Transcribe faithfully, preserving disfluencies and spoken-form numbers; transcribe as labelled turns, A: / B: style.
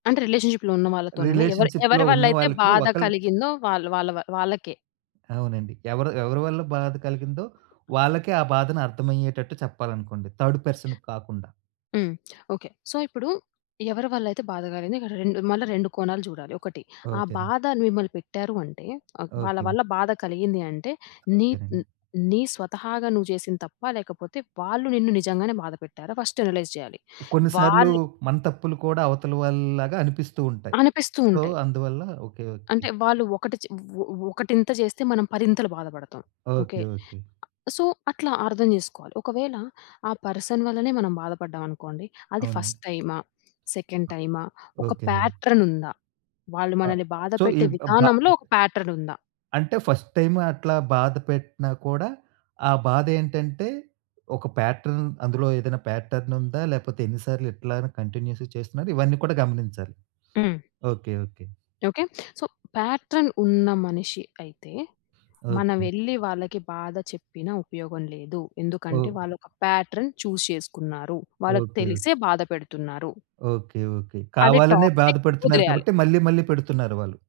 A: అంటే రిలేషన్‌షిప్‌లో ఉన్న వాళ్ళతోనేనా ఎవరు
B: రిలేషన్‌షిప్‌లో
A: ఎవరి వల్ల అయితే
B: ఉన్నవాళ్ళకి
A: బాధ
B: ఒకళ్ళు
A: కలిగిందో వాళ్ళు వాళ్ళ వాళ్ళకే.
B: అవునండి. ఎవరు ఎవరి వల్ల బాధ కలిగిందో, వాళ్ళకే ఆ బాధను అర్థమయ్యేటట్టు చెప్పాలనుకోండి. థర్డ్ పర్సన్‌కి కాకుండా.
A: హ్మ్. ఓకే. సో, ఇప్పుడు ఎవరి వల్ల అయితే బాధ కలిగింది ఇక్కడ రెండు మళ్ళా రెండు కోణాలు చూడాలి. ఒకటి ఆ
B: ఓకే.
A: బాధ మిమ్మల్ని పెట్టారు అంటే ఆహ్, వాళ్ళ
B: ఓకే.
A: వల్ల బాధ కలిగింది అంటే నీ
B: ఓకేనండి.
A: నీ స్వతహాగా నువ్వు చేసింది తప్ప లేకపోతే వాళ్ళు నిన్ను నిజంగానే బాధ పెట్టారా? ఫస్ట్ అనలైజ్ చేయాలి.
B: కొన్ని సార్లు
A: వాళ్ళు
B: మన తప్పులు కూడా అవతల వాళ్ళలాగా అనిపిస్తూ ఉంటాయి.
A: అనిపిస్తూ
B: సో,
A: ఉంటాయి.
B: అందువల్ల ఓకే. ఓకే.
A: అంటే వాళ్ళు ఒకటి చే ఒ ఒకటింత చేస్తే మనం పరింతలు బాధపడతాం. ఓకే.
B: ఓకే. ఓకే.
A: అ సో, అట్లా అర్థం చేసుకోవాలి. ఒకవేళ ఆ పర్సన్ వల్లనే మనం బాధపడ్డాం అనుకోండి. అది ఫస్ట్
B: అవునండీ.
A: టైమా, సెకండ్ టైమా, ఒక
B: ఓకేనండి.
A: ప్యాట్రన్ ఉందా? వాళ్ళు
B: ఆ!
A: మనల్ని
B: సో, ఈ
A: బాధపెట్టే
B: బ్ భ
A: విధానంలో ఒక ప్యాట్రన్ ఉందా?
B: అంటే ఫస్ట్ టైమ్ అట్లా బాధ పెట్టినా కూడా, ఆ బాదేంటంటే ఒక ప్యాట్రన్ అందులో ఏదైనా ప్యాట్రన్ ఉందా? లేకపోతే ఎన్నిసార్లు ఇట్లా కంటిన్యూయస్‌గా చేస్తున్నారు? ఇవన్నీ కూడా గమనించాలి.
A: హ్మ్.
B: Okay. Okay.
A: Okay. So, pattern ఉన్న మనిషి అయితే
B: ఓకే.
A: మనమెల్లి వాళ్ళకి బాధ చెప్పిన ఉపయోగం లేదు. ఎందుకంటే
B: ఓహ్!
A: వాళ్ళు ఒక ప్యాట్రన్ చూజ్ చేసుకున్నారు.
B: ఓకే.
A: వాళ్ళకి
B: ఓకే.
A: తెలిసే బాధ పెడుతున్నారు.
B: ఓకే. ఓకే.
A: అది
B: కావాలనే
A: టాక్సిక్.
B: బాధపడుతున్నారు
A: వదిలేయాలి.
B: కాబట్టి మళ్ళీ మళ్ళీ పెడుతున్నారు వాళ్ళు.